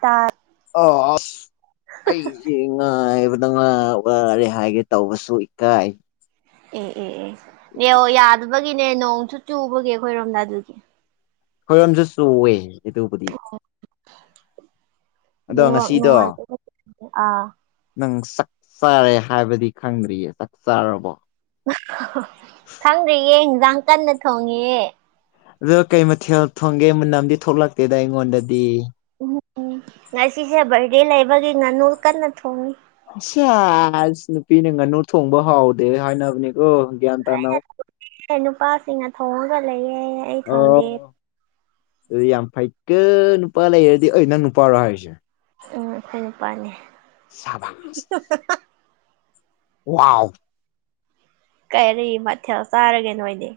ꯇ ꯑꯣ ꯑꯁ꯫ ꯑꯩꯁꯦ ꯉꯥꯏꯕꯗ ꯉꯥꯏ ꯋꯥꯔꯦ ꯍꯥꯏꯒꯦ ꯇꯧꯕꯁꯨ ꯏꯀꯥꯏ꯫ ꯑꯦ ꯑꯦ ꯑꯦ ꯅꯦꯋꯥꯛ ꯏꯁ ꯌꯥꯗꯕꯒꯤꯅꯦ ꯅꯣꯡꯁꯨ ꯆꯨꯕꯒꯤ ꯑꯩꯈꯣꯏꯔꯣꯝꯗ ꯑꯗꯨꯒꯤ꯫ ꯑꯈꯣꯏꯔꯣꯝꯁꯨ ꯆꯨꯋꯦ ꯑꯗꯨꯕꯨꯗꯤ꯫ ꯑꯗꯣ ꯅꯦꯋꯥꯛ ꯅꯨꯡꯉꯥꯏ ꯉꯁꯤꯗꯣ ꯑꯥ ꯫ ꯅꯪ ꯆꯥꯛ ꯆꯥꯔꯦ ꯍꯥꯏꯕꯗꯤ ꯈꯪꯗ꯭ꯔꯤꯌꯦ ꯆꯥꯛ ꯆꯥꯔꯕꯣ꯫ ꯈꯪꯗ꯭ꯔꯤꯌꯦ ꯌꯦꯟꯁꯥꯡ ꯀꯟꯅ ꯊꯣꯡꯉꯤꯌꯦ꯫ ꯑꯗꯣ ꯀꯩ ꯃꯊꯦꯜ ꯊꯣꯡꯒꯦ ꯃꯨꯟꯅꯝꯗꯤ ꯊꯣꯛꯂꯛꯇꯦꯗ ꯑꯩꯉꯣꯟꯗꯗꯤ꯫ ꯎꯝ ꯎꯝ ꯉꯁꯤꯁꯦ ꯕꯔꯗꯦ ꯂꯩꯕꯒꯤ ꯉꯥꯅꯨ ꯀꯟꯅ ꯊꯣꯡꯉꯤ꯫ ꯁꯦꯁ ꯅꯨꯄꯤꯅ ꯉꯥꯅꯨ ꯊꯣꯡꯕ ꯍꯥꯎꯗꯦ ꯍꯥꯏꯅꯕꯅꯦꯀꯣ꯫ ꯅꯨꯄꯥꯁꯤꯡꯅ ꯊꯣꯡꯉꯒ ꯂꯩꯌꯦ ꯑꯩ ꯊꯣꯡꯗꯦ꯫ ꯑꯗꯨ ꯌꯥꯝ ꯐꯩꯀꯣ ꯅꯨꯄꯥ ꯂꯩꯔꯗꯤ ꯑ ꯅꯪ ꯅꯨꯄꯥꯔꯣ ꯍꯥꯏꯔꯤꯁꯦ꯫ ꯎꯝ ꯑꯩꯈꯣꯏ ꯅꯨꯄꯥꯅꯦ꯫ ꯁꯥꯕꯁ ꯋꯥꯎ꯫ ꯀꯔꯤ ꯃꯊꯦꯜ ꯆꯥꯔꯒꯦ ꯅꯣꯏꯗꯤ꯫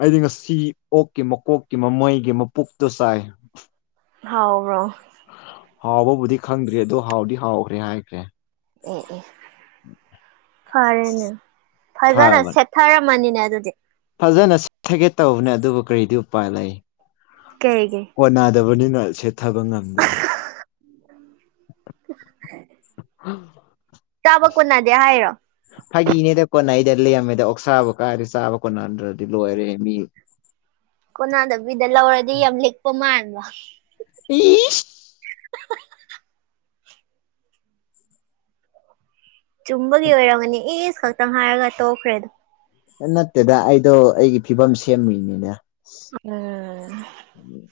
ꯑꯩꯗꯤ ꯉꯁꯤ ꯑꯣꯛꯀꯤ ꯃ ꯀꯣꯛꯀꯤ ꯃ ꯃꯩꯒꯤ ꯃ ꯄꯨꯛꯇꯣ ꯆꯥꯏ ꯍꯥꯎꯕ꯭ꯔꯣ ꯍꯥꯎꯕꯕꯨꯗꯤ ꯈꯪꯗ꯭ꯦ ꯑꯗꯣ ꯍꯥꯎꯗꯤ ꯍꯥꯎꯈ꯭ꯔꯦ ꯍꯥꯏꯈ꯭ꯔꯦ ꯑꯦ ꯑꯦ ꯐꯔꯅꯦ ꯐꯥꯖꯅ ꯐꯕꯅꯦ ꯁꯦꯠ ꯊꯥꯔꯝꯃꯅꯤꯅꯦ ꯑꯗꯨꯗꯤ ꯐꯖꯅ ꯊꯒꯦꯠ ꯇꯧꯕꯅꯦ ꯑꯗꯨꯕꯨ ꯀꯔꯤꯗꯤ ꯎꯄꯥꯏ ꯂꯩ ꯀꯩꯒꯦ ꯀꯣꯟ ꯅꯥꯗꯕꯅꯤꯅ ꯁꯦꯠꯊꯕ ꯉꯝꯗ꯭ꯔꯦ ꯍꯦ ꯑ ꯆꯥꯕ ꯀꯣꯟꯅꯗꯦ ꯍꯥꯏꯔꯣ ꯐꯥꯒꯤꯅꯦꯗ ꯀꯣꯟꯅ ꯑꯩꯗ ꯂꯩꯔꯝꯃꯦꯗ ꯑꯣꯛꯁꯥꯕ ꯀꯥꯏꯔꯦ ꯆꯥꯕ ꯀꯣꯠꯅꯗ꯭ꯔꯗꯤ ꯂꯣꯏꯔꯦ ꯃꯤ ꯀꯣꯟꯅꯥꯗꯕꯤꯗ ꯂꯧꯔꯗꯤ ꯌꯥꯝ ꯂꯤꯛꯄ ꯃꯥꯟꯕ ꯏ ꯆꯨꯝꯕꯒꯤ ꯑꯣꯏꯔꯝꯒꯅꯤ ꯏꯁ ꯈꯛꯇꯪ ꯍꯥꯏꯔꯒ ꯇꯣꯛꯈ꯭ꯔꯦꯗꯣ ꯅꯠꯇꯦꯗ ꯑꯩꯗꯣ ꯑꯩꯒꯤ ꯐꯤꯕꯝ ꯁꯦꯝꯃꯤꯨꯏꯅꯤꯅꯦ ꯎꯝ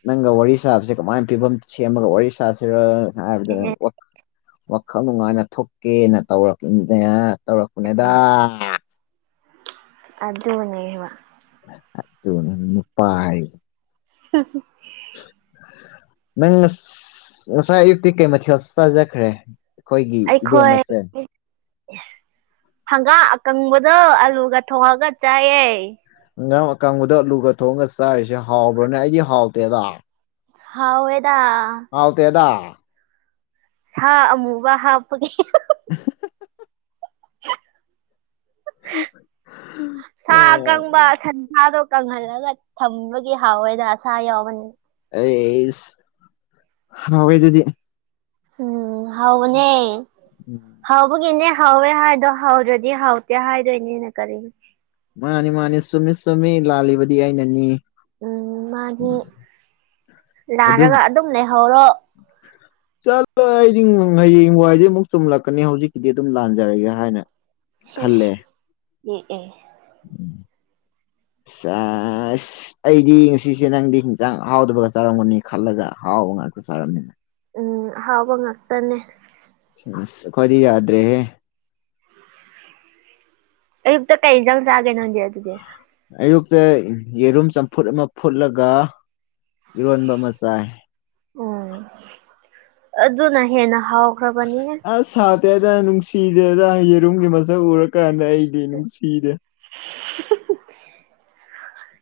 ꯅꯪꯒ ꯋꯥꯔꯤ ꯁꯥꯕꯁꯦ ꯀꯃꯥꯏꯅ ꯐꯤꯕꯝ ꯁꯦꯝꯃꯒ ꯋꯥꯔꯤ ꯁꯥꯁꯤꯔꯅꯣ ꯍꯥꯏꯕꯗ ꯑꯦ ꯋꯥꯈꯜ ꯅꯨꯡꯉꯥꯏꯅ ꯊꯣꯛꯀꯦꯅ ꯇꯧꯔꯛꯅꯦ ꯇꯧꯔꯛꯄꯅꯦꯗꯥ ꯑꯗ ꯑꯣꯏꯅꯅꯦꯕ ꯑꯣꯄꯥ ꯍꯥꯏ ꯍꯦ ꯍꯦ ꯅꯪ ꯉ ꯉꯁꯥꯏ ꯑꯌꯨꯛꯇꯤ ꯀꯩ ꯃꯊꯦꯜ ꯆꯥꯖꯈ꯭ꯔꯦ ꯑꯩꯈꯣꯏꯒꯤ ꯑꯩꯈꯣꯏ ꯏꯕꯦꯝꯃꯁꯦ ꯑꯦꯁ ꯍꯪꯒꯥ ꯑꯀꯪꯕꯗꯣ ꯑꯂꯨꯒ ꯊꯣꯡꯑꯒ ꯆꯥꯏꯌꯦ ꯀꯥꯡꯕꯨꯗ ꯑꯂꯨꯒ ꯊꯣꯡꯉꯒ ꯆꯥꯔꯤꯁꯦ ꯍꯥꯎꯕ꯭ꯔꯥꯅꯦ ꯑꯩꯗꯤ ꯍꯥꯎꯇꯦꯗ ꯍꯥꯎꯋꯦꯗꯥ ꯥꯎ ꯇꯗꯥ ꯁꯥ ꯑꯃꯨꯕ ꯍꯥꯞꯄꯒꯦ [unintelligible] ꯁꯥ ꯑꯀꯪꯕ ꯁꯟꯁꯥꯗꯣ ꯀꯪꯍꯜꯂꯒ ꯊꯝꯕꯒꯤ ꯍꯥꯎꯋꯦꯗ ꯁꯥ ꯌꯥꯎꯕꯅꯤ ꯑ ꯍꯣꯏꯗꯨꯗꯤ ꯎꯝ ꯍꯥꯎꯅꯦ ꯎꯝ ꯍꯥꯎꯕꯒꯤꯅꯦ ꯍꯥꯎꯋꯦ ꯍꯥꯏꯗꯣ ꯍꯥꯎꯗ꯭ꯔꯗꯤ ꯍꯥꯎꯇꯦ ꯍꯥꯏꯗꯣꯏꯅꯦꯅ ꯀꯔꯤꯅꯣ ꯃꯥꯅꯤ ꯃꯥꯅꯤ ꯁꯨꯝꯃꯤ ꯆꯨꯝꯃꯤ ꯂꯥꯜꯂꯤꯕꯗꯤ ꯑꯩꯅꯅꯤ ꯎꯝ ꯃꯥꯅꯤ ꯑꯗꯨ ꯂꯥꯔꯒ ꯑꯗꯨꯝ ꯂꯩꯍꯧꯔꯣ ꯆꯠꯂꫭ ꯑꯩꯗꯤ ꯍꯌꯦꯡ ꯋꯥꯏꯁꯦ ꯑꯃꯨꯛ ꯆꯨꯝꯂꯛꯀꯅꯤ ꯍꯧꯖꯤꯛꯀꯤꯗꯤ ꯑꯗꯨꯝ ꯂꯥꯟꯖꯔꯒꯦ ꯍꯥꯏꯅ ꯁꯤꯁ ꯎꯝ ꯑ ꯑꯁ ꯑꯩꯗꯤ ꯉꯁꯤꯁꯦ ꯅꯪꯗꯤ ꯍꯟꯆꯥꯡ ꯍꯥꯎꯗꯕꯒ ꯆꯥꯔꯝꯒꯅꯤ ꯈꯜꯂꯒ ꯍꯥꯎꯕ ꯉꯥꯛꯇ ꯅꯤꯅ ꯎꯝ ꯑꯍꯥꯎꯕ ꯉꯥꯛꯇꯅꯦ ꯈꯗꯤ ꯌꯥꯗ꯭ꯔꯦꯦ ꯑꯌꯨꯛꯇ ꯀꯩ ꯏꯟꯖꯪ ꯆꯥꯒꯦ ꯅꯪꯗꯤ ꯑꯗꯨꯗꯤ ꯑꯌꯨꯛꯇ ꯌꯦꯔꯨꯝ ꯆꯝꯐꯨꯠ ꯑꯃ ꯐꯨꯠꯂꯒ ꯏꯔꯣꯟꯕ ꯃꯆꯥꯥ ꯑꯗꯨ ꯑꯗꯨꯅ ꯍꯦꯅ ꯍꯥꯎꯍꯈꯔ ꯄꯅꯤ ꯁꯥꯇꯦꯗ ꯅꯨꯡꯁꯤꯗꯦꯗ ꯌꯦꯔꯨꯝꯒꯤ ꯃꯁꯛ ꯎꯔꯀꯥꯟꯗ ꯑꯩꯗꯤ ꯅꯨꯡꯁꯤꯔꯦ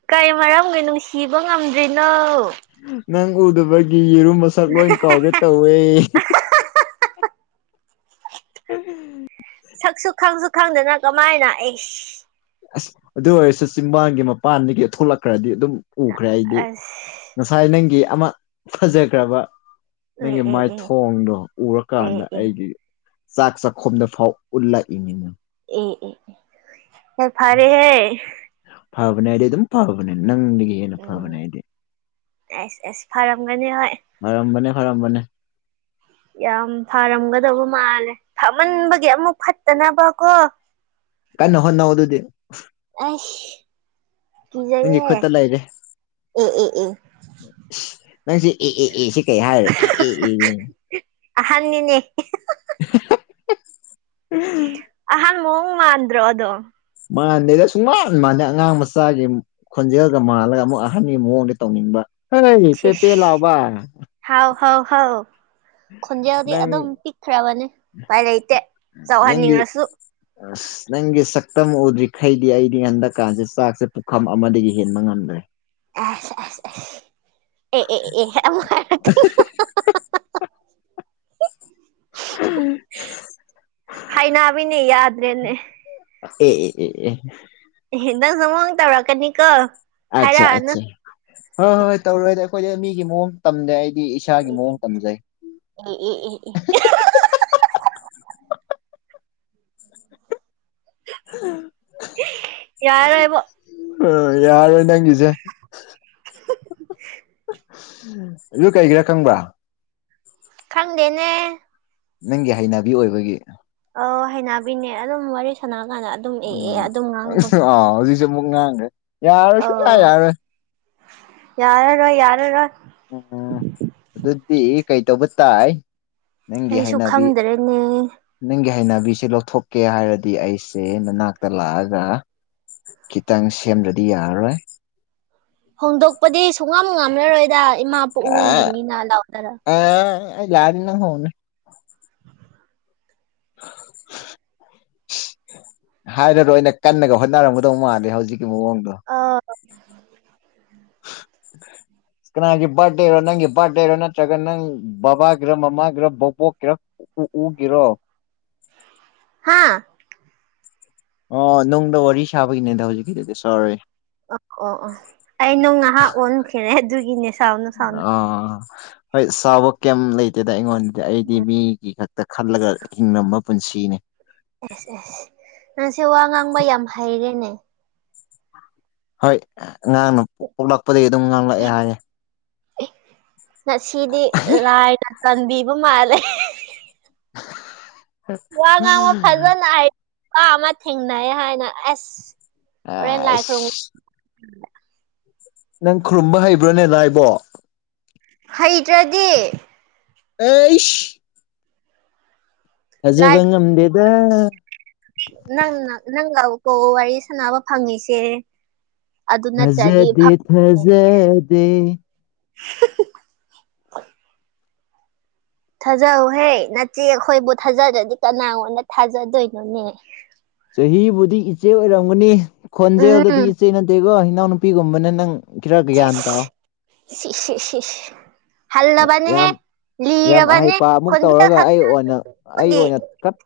ꯀꯔꯤ ꯃꯔꯝꯒꯤ ꯅꯨꯡꯁꯤꯕ ꯉꯝꯗ꯭ꯔꯤꯅꯣ ꯅꯪ ꯎꯗꯕꯒꯤ ꯌꯦꯔꯨꯝ ꯃꯁꯛ ꯂꯣꯏ ꯀꯥꯎꯒꯦ ꯇꯧꯋꯦ ꯎꯝ ꯁꯛꯁꯨ ꯈꯪꯁꯨ ꯈꯪꯗꯅ ꯀꯃꯥꯏꯅ꯫ ꯑꯁ ꯑꯗꯨ ꯑꯣꯏꯔꯁꯨ ꯆꯤꯡꯕꯥꯡꯒꯤ ꯃꯄꯥꯟꯗꯒꯤ ꯊꯣꯛꯂꯛꯈ꯭ꯔꯗꯤ ꯑꯗꯨꯝ ꯎꯈ꯭ꯔꯦ ꯑꯩꯗꯤ꯫ ꯑꯁ ꯉꯁꯥꯏ ꯅꯪꯒꯤ ꯑꯃ ꯐꯖꯈ꯭ꯔꯕ꯫ ꯑꯦ ꯅꯪꯒꯤ ꯑꯦ ꯃꯥꯏꯊꯣꯡꯗꯣ ꯎꯔꯀꯥꯟꯗ ꯑꯦ ꯑꯦ ꯑꯦ ꯑꯩꯒꯤ, ꯆꯥꯛ ꯆꯥꯛꯈꯣꯝꯗ ꯐꯥꯎ ꯎꯠꯂꯛꯏꯅꯤꯅꯤ꯫ ꯑꯦ ꯑꯦ ꯐ ꯐꯔꯦ ꯍꯦ꯫ ꯐꯕꯅꯦ ꯑꯩꯗꯤ ꯑꯗꯨꯝ ꯐꯕꯅꯦ ꯅꯪꯗꯒꯤ ꯍꯦꯟꯅ ꯐꯕꯅꯦ ꯍꯥꯏꯗꯤ꯫ ꯑꯁ ꯑꯦꯁ ꯐꯔꯝꯒꯅꯤ ꯍꯣꯏ꯫ ꯍꯔꯝꯕꯅꯦ ꯍꯔꯝꯕꯅꯦ꯫ ꯌꯥꯝ ꯐꯔꯝꯒꯗꯕ ꯃꯥꯜꯂꯦ ꯐꯝꯃꯟꯕꯒꯤ ꯑꯃꯨꯛ ꯐꯠꯇꯅꯕ ꯀꯣ, ꯀꯟꯅ ꯍꯣꯠꯅꯩꯢ ꯑꯗꯨꯗꯤ꯫ ꯑꯁ ꯅꯪꯒꯤ ꯀꯤꯖꯩꯍꯦ ꯈꯨꯠꯇ ꯑꯦ ꯑꯦ ꯑꯦ, ꯅꯪꯁꯦ ꯑꯦ ꯑꯦ ꯑꯦ ꯀꯩ ꯍꯥꯏꯔꯦ ꯏ ꯏ ꯑꯍꯟꯅꯤꯅꯦ [unintelligible] ꯑꯍꯥꯟ ꯃꯑꫭꯡ ꯃꯥꯥꯟꯗ꯭ꯔꯣ ꯑꯗꯣ꯫ ꯃꯥꯗꯦꯗ ꯁꯨꯡ ꯃꯥꯥꯟ ꯃꯥꯥꯟꯗꯦ ꯑꯉꯥꯡ ꯃꯆꯥꯒꯤ ꯈꯣꯟꯖꯦꯜꯒ ꯃꯥꯜꯂꯒ ꯑꯃꯨꯛ ꯑꯍꯟꯒꯤ ꯃꯑꯣꯡꯗ ꯇꯧꯅꯤꯡꯕ ꯍꯦ ꯄꯦ ꯄꯦ ꯁꯤꯁ ꯂꯥꯎꯕ, ꯍꯥꯎ ꯍꯥꯎ ꯍꯥꯎ ꯈꯣꯟꯖꯦꯜꯗꯤ ꯅꯪ ꯑꯗꯨꯝ ꯄꯤꯛꯈ꯭ꯔꯕꯅꯦ ꯄꯥꯏ ꯂꯩꯇꯦ ꯅꯪꯒꯤ ꯆꯥꯎꯍꯟꯅꯤꯡꯔꯁꯨ꯫ ꯑꯁ ꯅꯪꯒꯤ ꯁꯛꯇꯝ ꯎꯗ꯭ꯔꯤꯈꯩꯗꯤ ꯑꯩꯗꯤ ꯍꯟꯗꯛꯀꯥꯟꯁꯦ ꯆꯥꯛꯁꯦ ꯄꯨꯈꯝ ꯑꯃꯗꯒꯤ ꯍꯦꯟꯕ ꯉꯝꯗ꯭ꯔꯦ꯫ ꯑꯁ ꯑꯁ ꯑꯁ ꯑꯦ ꯑꯦ ꯑꯦ ꯑꯃꯨꯛ ꯍꯥꯏꯔꯛꯇꯣꯏꯔ ꯍꯥꯏꯅꯥꯕꯤꯅꯦ ꯌꯥꯗ꯭ꯔꯦꯅꯦ꯫ ꯑꯦ ꯑꯦ ꯑꯦ ꯑꯦ ꯑꯦ ꯅꯪꯁꯨ ꯑꯃꯨꯛ ꯇꯧꯔꯛꯀꯅꯤꯀꯣ꯫ ꯑꯠꯆꯥ ꯍꯥꯏꯔꯛꯑꯅꯨ ꯑꯠꯆꯥ ꯍꯣꯏ ꯍꯣꯏ ꯇꯧꯔꯣꯏꯗ ꯑꯩꯈꯣꯏꯗꯤ ꯃꯤꯒꯤ ꯃꯑꯣꯡ ꯇꯝꯗꯦ ꯑꯩꯗꯤ ꯏꯁꯥꯒꯤ ꯎ ꯎ ꯃꯑꯣꯡ ꯎꯝ ꯇꯝꯖꯩ ꯎꯝ ꯎꯝ ꯎ [unintelligible] ꯌꯥꯔꯣꯏꯕꯣ꯫ ꯑ ꯌꯥꯔꯣꯏ ꯅꯪꯒꯤꯁꯦ꯫ [unintelligible] ꯑꯗꯨ ꯀꯩꯒꯤꯔꯥ ꯈꯪꯕ꯭ꯔꯥ? ꯈꯪꯗꯦꯅꯦ꯫ ꯅꯪꯒꯤ ꯍꯩꯅꯕꯤ ꯑꯣꯏꯕꯒꯤ꯫ ꯑꯧ ꯍꯩꯩꯅꯕꯤꯅꯦ ꯑꯗꯨꯝ ꯋꯥꯔꯤ ꯁꯥꯟꯅꯀꯥꯟꯗ꯫ ꯎꯝ ꯑꯥ ꯍꯧꯖꯤꯛꯁꯦ ꯑꯃꯨꯛ ꯉꯥꯡꯈ꯭ꯔꯦ ꯌꯥꯔꯣꯏ ꯁꯨꯛ ꯌꯥ ꯑꯧ ꯌꯥꯔꯣꯏ꯫ ꯌꯥꯔꯔꯣꯏ ꯌꯥꯔꯔꯣꯏ꯫ ꯎꯝ ꯑꯗꯨꯗꯤ ꯀꯩꯇꯧꯕ ꯇꯥꯏ? ꯅꯪꯒꯤ ꯑꯩꯁꯨ ꯍꯩꯅꯕꯤ ꯈꯪꯗ꯭ꯔꯦꯅꯦ꯫ ꯅꯪꯒꯤ ꯍꯩꯅꯕꯤꯁꯦ ꯂꯧꯊꯣꯛꯀꯦ ꯍꯥꯏꯔꯗꯤ ꯑꯩꯁꯦ ꯅꯅꯥꯛꯇ ꯂꯥꯛꯑꯒ, ꯈꯤꯇꯪ ꯁꯦꯝꯗ꯭ꯔꯗꯤ ꯌꯥꯔꯔꯣꯏ꯫ ꯍꯣꯡꯗꯣꯛꯄꯗꯤ ꯁꯨꯡꯉꯝ ꯉꯝꯂꯔꯣꯏꯗ ꯏꯃꯥ ꯄꯨꯛꯅꯨꯡꯒꯤꯅꯤꯅ ꯂꯥꯎꯗꯔ ꯑ ꯑꯩ ꯂꯛꯑꯗꯤ ꯅꯪ ꯍꯧꯅꯤ꯫ [inaudible] ꯍꯥꯏꯔꯔꯣꯏꯅ ꯀꯟꯅꯒ ꯍꯣꯠꯅꯔꯝꯒꯗꯧ ꯃꯥꯂꯦ ꯍꯧꯖꯤꯛꯀꯤ ꯃꯑꯣꯡꯗꯣ꯫ ꯑꯥ ꯎ [inaudible] ꯀꯅꯥꯒꯤ ꯕꯥꯔꯗꯦꯔꯣ ꯅꯪꯒꯤ ꯕꯥꯔꯗꯦꯔꯣ ꯅꯠꯇ꯭ꯔꯒ ꯅꯪ ꯕꯕꯥꯒꯤꯔ ꯃꯃꯥꯒꯤꯔ ꯕꯣꯕꯣꯛꯀꯤꯔꯣ ꯎ ꯎꯒꯤꯔꯣ ꯍꯥꯥ ꯑꯣ ꯅꯨꯡꯗ ꯋꯥꯔꯤ ꯁꯥꯕꯒꯤꯅꯦꯗ ꯍꯧꯖꯤꯛꯀꯤꯗꯨꯗꯤ ꯁꫭꯔꯦ ꯑꯣ ꯑꯣ ꯑꯣ ꯑꯩ ꯅꯣꯡ ꯉꯥꯏꯍꯥꯛ ꯑꯣꯟꯈꯔꯦ ꯑꯗꯨꯒꯤꯅꯦ ꯁꯥꯎꯅꯨ ꯁꯥꯎꯅꯨ ꯑꯥ ꯍꯣꯏ ꯁꯥꯕ ꯀꯩꯝ ꯂꯩꯇꯦꯗ ꯑꯩꯉꯣꯟꯗꯗꯤ ꯑꯩꯗꯤ ꯎꯝ ꯃꯤꯒꯤ ꯈꯛꯇ ꯇ ꯈꯜꯂꯒ ꯍꯤꯡꯉꯝꯕ ꯄꯨꯟꯁꯤꯅꯤ ꯑꯦꯁ ꯑꯦꯁ ꯅꯪꯁꯦ ꯋꯥ ꯉꯥꯡꯕ ꯌꯥꯝ ꯍꯩꯔꯦꯅꯦ ꯍꯣꯏ ꯉꯥꯡꯅ ꯄ ꯄꯗꯒꯤ ꯑꯗꯨꯝ ꯉꯥꯡꯂꯛꯑꯦ ꯍꯥꯏꯌꯦꯦ ꯀꯟꯗꯤꯄ ꯃꯥꯂꯦ [unintelligible] ꯋꯥ ꯉꯥꯡꯕ ꯐꯖꯅ ꯍꯥꯏ ꯋꯥ ꯑꯃ ꯊꯦꯡꯅꯩ ꯍꯥꯏꯅ ꯑꯁ ꯑꯣꯣꯔꯦꯟꯅ ꯂꯥꯏꯈꯔ ꯑꯁ ꯅꯪ ꯈꯨꯔꯨꯝꯕ ꯍꯩꯕ꯭ꯔꯣꯅꯦ ꯍꯥꯏꯕꯣ ꯍꯩꯇ꯭ꯔꯗꯤ ꯍꯩꯁ ꯂꯥꯏ ꯍꯖꯕ ꯉꯝꯗꯦꯗ ꯅꯪ ꯅꯪꯔꯀ ꯋꯥꯔꯤ ꯁꯥꯟꯅꯕ ꯐꯪꯉꯁꯦ ꯐꯖꯗꯦ ꯐꯖꯗꯦ ꯊꯥꯖꯍꯧꯍꯦ ꯅꯆꯦ ꯑꯩꯈꯣꯏꯕꯨ ꯊꯥꯖꯗ꯭ꯔꯗꯤ ꯀꯅꯥꯉꯣꯟꯗ ꯊꯥꯖꯗꯣꯏꯅꯣꯅꯦ ꯆꯍꯤꯕꯨꯗꯤ ꯏꯆꯦ ꯑꯣꯏꯔꯝꯒꯅꯤ ꯈꯣꯟꯖꯦꯜꯗꯗꯤ ꯎꯝ ꯏꯆꯦ ꯅꯠꯇꯦꯀꯣ ꯏꯅꯥꯎꯅꯨꯄꯤꯒꯨꯝꯕꯅꯦ ꯅꯪ ꯈꯔ ꯒ꯭ꯌꯥꯟ ꯇꯥꯥꯎ ꯁꯤ ꯁꯤ ꯁꯤ ꯍꯜꯂꯕꯅꯦꯍꯦ ꯌꯥꯝ ꯌꯥꯝ ꯂꯤꯔꯕꯅꯦ ꯑꯍꯩꯄꯥ ꯑꯃꯨꯛ ꯈꯣꯟꯖ ꯇꯧꯔꯒ ꯈꯛꯇ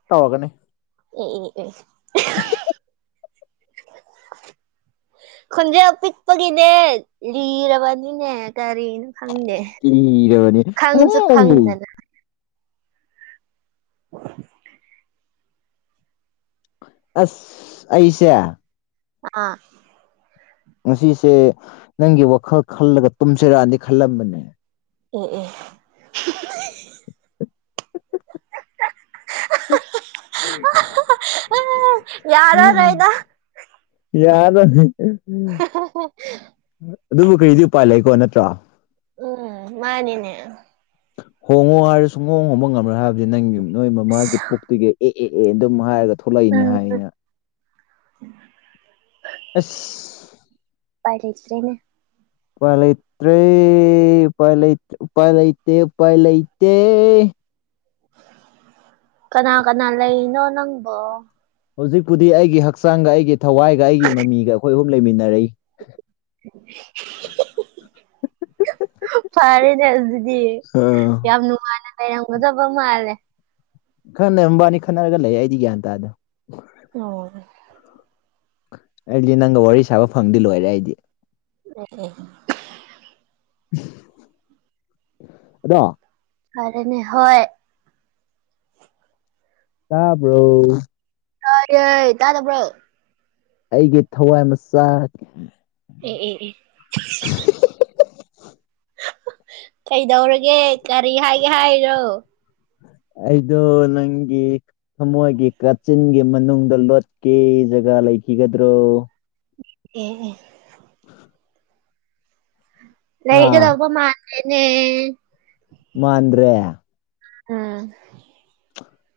ꯇꯧꯒꯅꯦ ꯑꯦ ꯑꯦ [inaudible] ꯈꯣꯟꯖꯦꯟ ꯄꯤꯛꯄꯒꯤꯅꯦ ꯂꯤꯔꯕꯅꯤꯅꯦ ꯀꯔꯤꯅꯣ ꯈꯪꯗꯦ ꯀꯤꯔꯕꯅꯤ ꯈꯪꯁꯨ ꯍꯩ ꯈꯪꯗꯅ [unintelligible] ꯑꯁ ꯑꯩꯁꯦ ꯑꯥ ꯉꯁꯤꯁꯦ ꯅꯪꯒꯤ ꯋꯥꯈꯜ ꯈꯜꯂꯒ ꯇꯨꯝꯖꯔꯛꯑꯅꯤ ꯈꯜꯂꯝꯕꯅꯦ ꯑꯦ ꯑꯦ [unintelligible] ꯑꯥ ꯑꯝꯝ ꯌꯥꯔꯔꯣꯏꯗ ꯌꯥꯗꯅꯤ ꯑꯗꯨꯕꯨ ꯀꯔꯤꯗꯤ ꯎꯄꯥꯏ ꯂꯩꯀꯣ ꯅꯠꯇ꯭ꯔꯣ ꯎꯝ ꯃꯥꯅꯤꯅꯦ ꯍꯣꯡꯉꯣ ꯍꯥꯏꯔ ꯁꯨꯡꯍꯣꯡ ꯍꯣꯡꯕ ꯉꯝꯃ꯭ꯔꯣꯏ ꯍꯥꯏꯕꯗꯤ ꯅꯪꯒꯤ ꯅꯣꯏ ꯃꯃꯥꯒꯤ ꯄꯨꯛꯇꯨꯒꯤ ꯑꯦ ꯑꯦ ꯑꯦ ꯑꯗꯨꯝ ꯍꯥꯏꯔꯒ ꯊꯣꯛꯂꯛꯏꯅꯦ ꯍꯥꯏꯌꯦ ꯎ ꯑꯁ ꯄꯥꯏ ꯂꯩꯇ꯭ꯔꯦꯅꯦ ꯄꯂꯇꯦ ꯄꯂ ꯄꯂꯩꯇꯦ ꯄꯂꯩꯇꯦ ꯀꯅꯥ ꯀꯅꯥ ꯂꯩꯅꯣ ꯅꯪꯕꯣ ꯍꯧꯖꯤꯛꯄꯨꯗꯤ ꯑꯩꯒꯤ ꯍꯛꯆꯥꯡꯒ ꯑꯩꯒꯤ ꯊꯋꯥꯏꯒ ꯑꯩꯒꯤ ꯃꯃꯤꯒ ꯑꯩꯈꯣꯏ ꯑꯍꯨꯝ ꯂꯩꯃꯤꯟꯅꯔꯛꯏ ꯞꯠꯇ ꯐꯔꯦꯅꯦ ꯑꯗꯨꯗꯤ ꯑꯥ ꯌꯥꯝ ꯅꯨꯡꯉꯥꯏꯅ ꯍꯩꯔꯝꯒꯗꯕ ꯃꯥꯜꯂꯦ ꯈꯟꯅꯔꯝꯕ ꯑꯅꯤ ꯈꯠꯅꯔꯒ ꯂꯩ ꯑꯩꯗꯤ ꯒ꯭ꯌꯥꯟ ꯇꯥꯗꯣ ꯑꯣ ꯑꯩꯗꯤ ꯅꯪꯒ ꯋꯥꯔꯤ ꯁꯥꯕ ꯐꯪꯗꯤ ꯂꯣꯏꯔꯦ ꯑꯩꯗꯤ ꯑꯣ ꯑꯣ ꯑꯗꯣ ꯐꯔꯦꯅꯦ ꯍꯣꯏ ꯇꯥꯕ꯭ꯔꯣ ꯍ ꯇꯥ ꯇꯕ꯭ꯔꯣ ꯑꯩꯒꯤ ꯊꯋꯥꯏ ꯃꯆꯥ ꯑꯦ ꯑꯦ ꯑꯦ ꯎꯝ ꯎꯝ ꯎꯝ ꯀꯩꯗꯧꯔꯒꯦ ꯀꯔꯤ ꯍꯥꯏꯒꯦ ꯍꯥꯏꯔꯣ ꯑꯩꯗꫭ ꯅꯪꯒꯤ ꯊꯃꯣꯏꯒꯤ ꯀꯥꯆꯤꯟꯒꯤ ꯃꯅꯨꯡꯗ ꯂꯣꯠꯀꯤꯦ ꯖꯒꯥ ꯂꯩꯈꯤꯒꯗ꯭ꯔꯣ ꯑꯦ ꯑꯦ ꯑꯥ ꯂꯩꯒꯗꯧꯕ ꯃꯥꯥꯟꯗꯦꯅꯦ ꯃꯥꯟꯗ꯭ꯔꯦ ꯎꯝ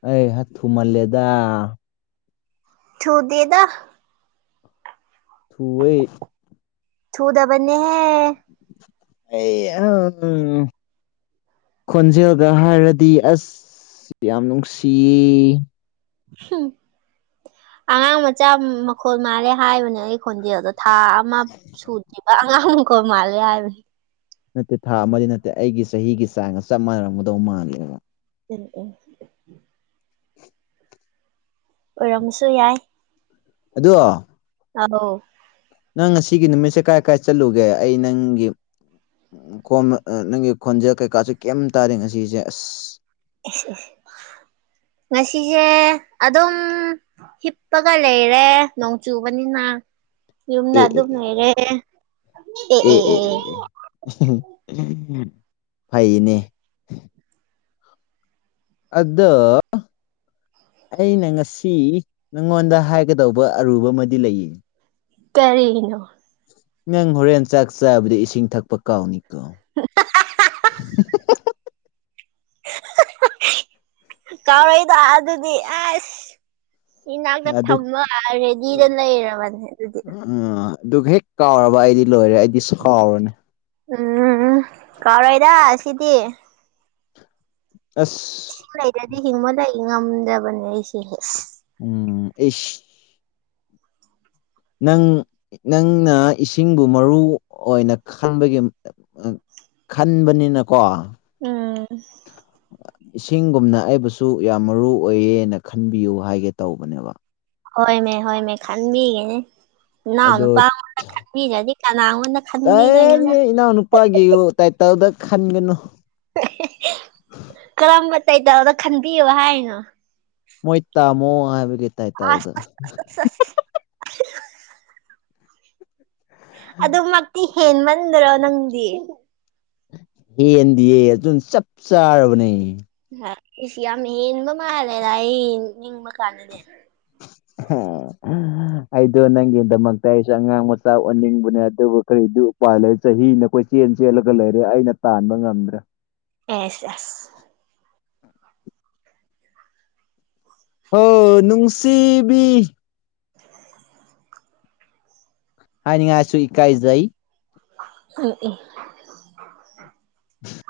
ꯑꯩ ꯊꯨꯃꯜꯂꯦꯗ ꯊꯨꯗꯦꯗ ꯊꯏꯩ ꯊꯨꯗꯕꯅꯤꯍꯦ ꯑꯦ ꯈꯣꯟꯖꯦꯜꯒ ꯍꯥꯏꯔꯗꯤ ꯑꯁ ꯌꯥꯝ ꯅꯨꯡꯁꯤꯌꯦ ꯎ ꯑꯉꯥꯡ ꯃꯆꯥ ꯃꯈꯣꯜ ꯃꯥꯜꯂꯦ ꯍꯥꯏꯕꯅꯦ ꯑꯩ ꯈꯣꯟꯗꯦꯜꯦꯜꯗ ꯊꯥ ꯑꯃ ꯁꯨꯗꯔꯤꯕ ꯑꯉꯥꯡꯀ ꯃꯥꯜꯂꯦ ꯍꯥꯏꯕꯅꯤ ꯅꯠꯇꯦ ꯊꯥ ꯑꯃꯗꯤ ꯅꯠꯇꯦ ꯑꯩꯒꯤ ꯆꯍꯤꯒꯤ ꯆꯥꯡꯒ ꯆꯞ ꯃꯥꯟꯅꯔꯝꯒꯗꯧ ꯃꯥꯜꯂꯦꯕ ꯆ ꯎꯝ ꯑꯣꯏꯔꯝꯃꯁꯨ ꯌꯥꯏ ꯑꯗꯨꯣ ꯑꯣ [unintelligible] ꯅꯪ ꯉꯁꯤ ꯅꯨꯃꯤꯠꯁꯦ ꯀꯥꯏ ꯀꯥꯏ ꯆꯠꯂꯨꯒꯦ ꯑꯩ ꯅꯪꯒꯤ ꯈꯣꯟ ꯅꯪꯒꯤ ꯈꯣꯟꯖꯦꯜ ꯀꯩꯀꯥꯁꯨ ꯀꯩꯝ ꯇꯥꯔꯦ ꯉꯁꯤꯁꯦ ꯑꯁ ꯉꯁꯤꯁꯦ ꯑꯗꯨꯝ ꯍꯤꯞꯄꯒ ꯂꯩꯔꯦ ꯅꯣꯡ ꯆꯨꯕꯅꯤꯅ ꯌꯨꯝꯗ ꯑꯦ ꯑꯦ ꯑꯗꯨꯝ ꯑꯦ ꯂꯩꯩꯔꯦ ꯑꯦ ꯑꯦ ꯑꯦ ꯐꯩꯅꯦ ꯑꯗ‌‌ꯣ ꯑꯩꯅ ꯉꯁꯤ ꯅꯪꯉꯣꯟꯗ ꯍꯥꯏꯒꯗꯧꯕ ꯑꯔꯨꯕ ꯑꯃꯗꯤ ꯂꯩꯌꯦ ꯇꯔꯤꯅꯣ ꯅꯪ ꯍꯣꯔꯦꯟ ꯆꯥꯛ ꯆꯥꯕꯗꯤ ꯏꯁꯤꯡ ꯊꯛꯄ ꯀꯥꯎꯅꯤꯀꯣ ꯀꯧꯔꯩꯗ ꯑꯗꯨꯗꯤ ꯑꯁ ꯏꯅꯥꯛꯇ ꯑꯗꯨ ꯊꯝꯃ ꯔꯦꯗꯤꯗ ꯂꯩꯔꯕꯅꯦ ꯑꯗꯨꯗꯤ ꯎ ꯑꯗꯨꯒ ꯍꯦꯛ ꯀꯥꯎꯔꯕ ꯑꯩꯗꯤ ꯂꯣꯏꯔꯦ ꯑꯩꯗꯤ ꯁꯥꯎꯔꯤꯅꯦ ꯎꯝ ꯎ ꯀꯥꯎꯔꯣꯏꯗ ꯁꯤꯗꯤꯤ ꯑꯁ ꯍꯁꯤꯡꯉꯩꯗꯗꯤ ꯍꯤꯡꯕꯗ ꯉꯝꯗꯕꯅꯦ ꯑꯩꯁꯦ ꯎꯝ ꯑꯦꯁ ꯅꯪ ꯅꯪꯅ ꯏꯁꯤꯡꯕꯨ ꯃꯔꯨ ꯑꯣꯏꯅ ꯈꯟꯕꯒꯤ ꯈꯟꯕꯅꯤꯅꯀꯣ ꯎꯝ ꯏꯁꯤꯡꯒꯨꯝꯅ ꯑꯩꯕꯨꯁꯨ ꯌꯥꯝ ꯃꯔꯨ ꯑꯣꯏꯌꯦꯅ ꯈꯟꯕꯤꯌꯨ ꯍꯥꯏꯒꯦ ꯇꯧꯕꯅꯦꯕ ꯍꯣꯏꯃꯦ ꯍꯣꯏꯃꯦ ꯈꯟꯕꯤꯒꯦꯅꯦ ꯏꯅꯥꯎ ꯑꯗꯣ ꯅꯨꯄꯥꯉꯣꯟꯗ ꯈꯟꯕꯤꯗ꯭ꯔꯗꯤ ꯀꯅꯥꯉꯣꯟꯗ ꯈꯟꯕꯤꯗꯣꯏꯅꯣꯗ ꯇꯉ ꯏꯅꯥꯎꯅꯨꯄꯥꯒꯤ ꯇꯥꯏꯇꯜꯗ ꯈꯟꯒꯅꯨ ꯀꯔꯝꯕ ꯇꯩꯇꯥꯜꯗ ꯈꯟꯕꯤꯌꯨ ꯍꯥꯏꯅꯣ ꯃꯣꯏ ꯇꯥꯃꯣ ꯍꯥꯏꯕꯗꯤ ꯀꯩꯗꯧꯋꯤ ꯑꯁ ꯑꯁ ꯑꯁ ꯑꯁ ꯑꯗꯨꯃꯛꯇꯤ ꯍꯦꯟꯃꯟꯗꯔꯣ ꯅꯪꯗꯤ ꯍꯟꯗꯤꯌꯦ ꯑꯗꯨꯨꯝ ꯆꯞ ꯆꯥꯔꯕꯅꯦ ꯏꯁ ꯌꯥꯝ ꯍꯦꯟꯕ ꯃꯥꯜꯂꯦꯗ ꯑꯩ ꯅꯤꯡꯕ ꯀꯥꯟꯗꯗꯤ [unintelligible] ꯑꯩꯗꯣ ꯅꯪꯒꯤꯗꯃꯛꯇ ꯑꯩꯁꯨ ꯑꯉꯥꯡ ꯃꯆꯥ ꯑꯣꯟꯅꯤꯡꯕꯅꯦ ꯑꯗꯨꯕꯨ ꯀꯔꯤꯗꯤ ꯎꯄꯂꯩ ꯆꯍꯤ ꯅꯈꫭꯏ ꯆꯦꯟ ꯆꯦꯜꯂꯒ ꯂꯩꯔꯦ ꯑꯩꯅ ꯇꯥꯟꯕ ꯉꯝꯗ꯭ꯔꯦ ꯑꯦꯁ ꯑꯦꯁ ꯍꯣ ꯅꯨꯡꯁꯤꯕꯤ ꯍꯥꯏꯅꯤꯡꯉꯥꯏꯁꯨ ꯏ ꯀꯥꯏꯖꯩ [inaudible] [inaudible]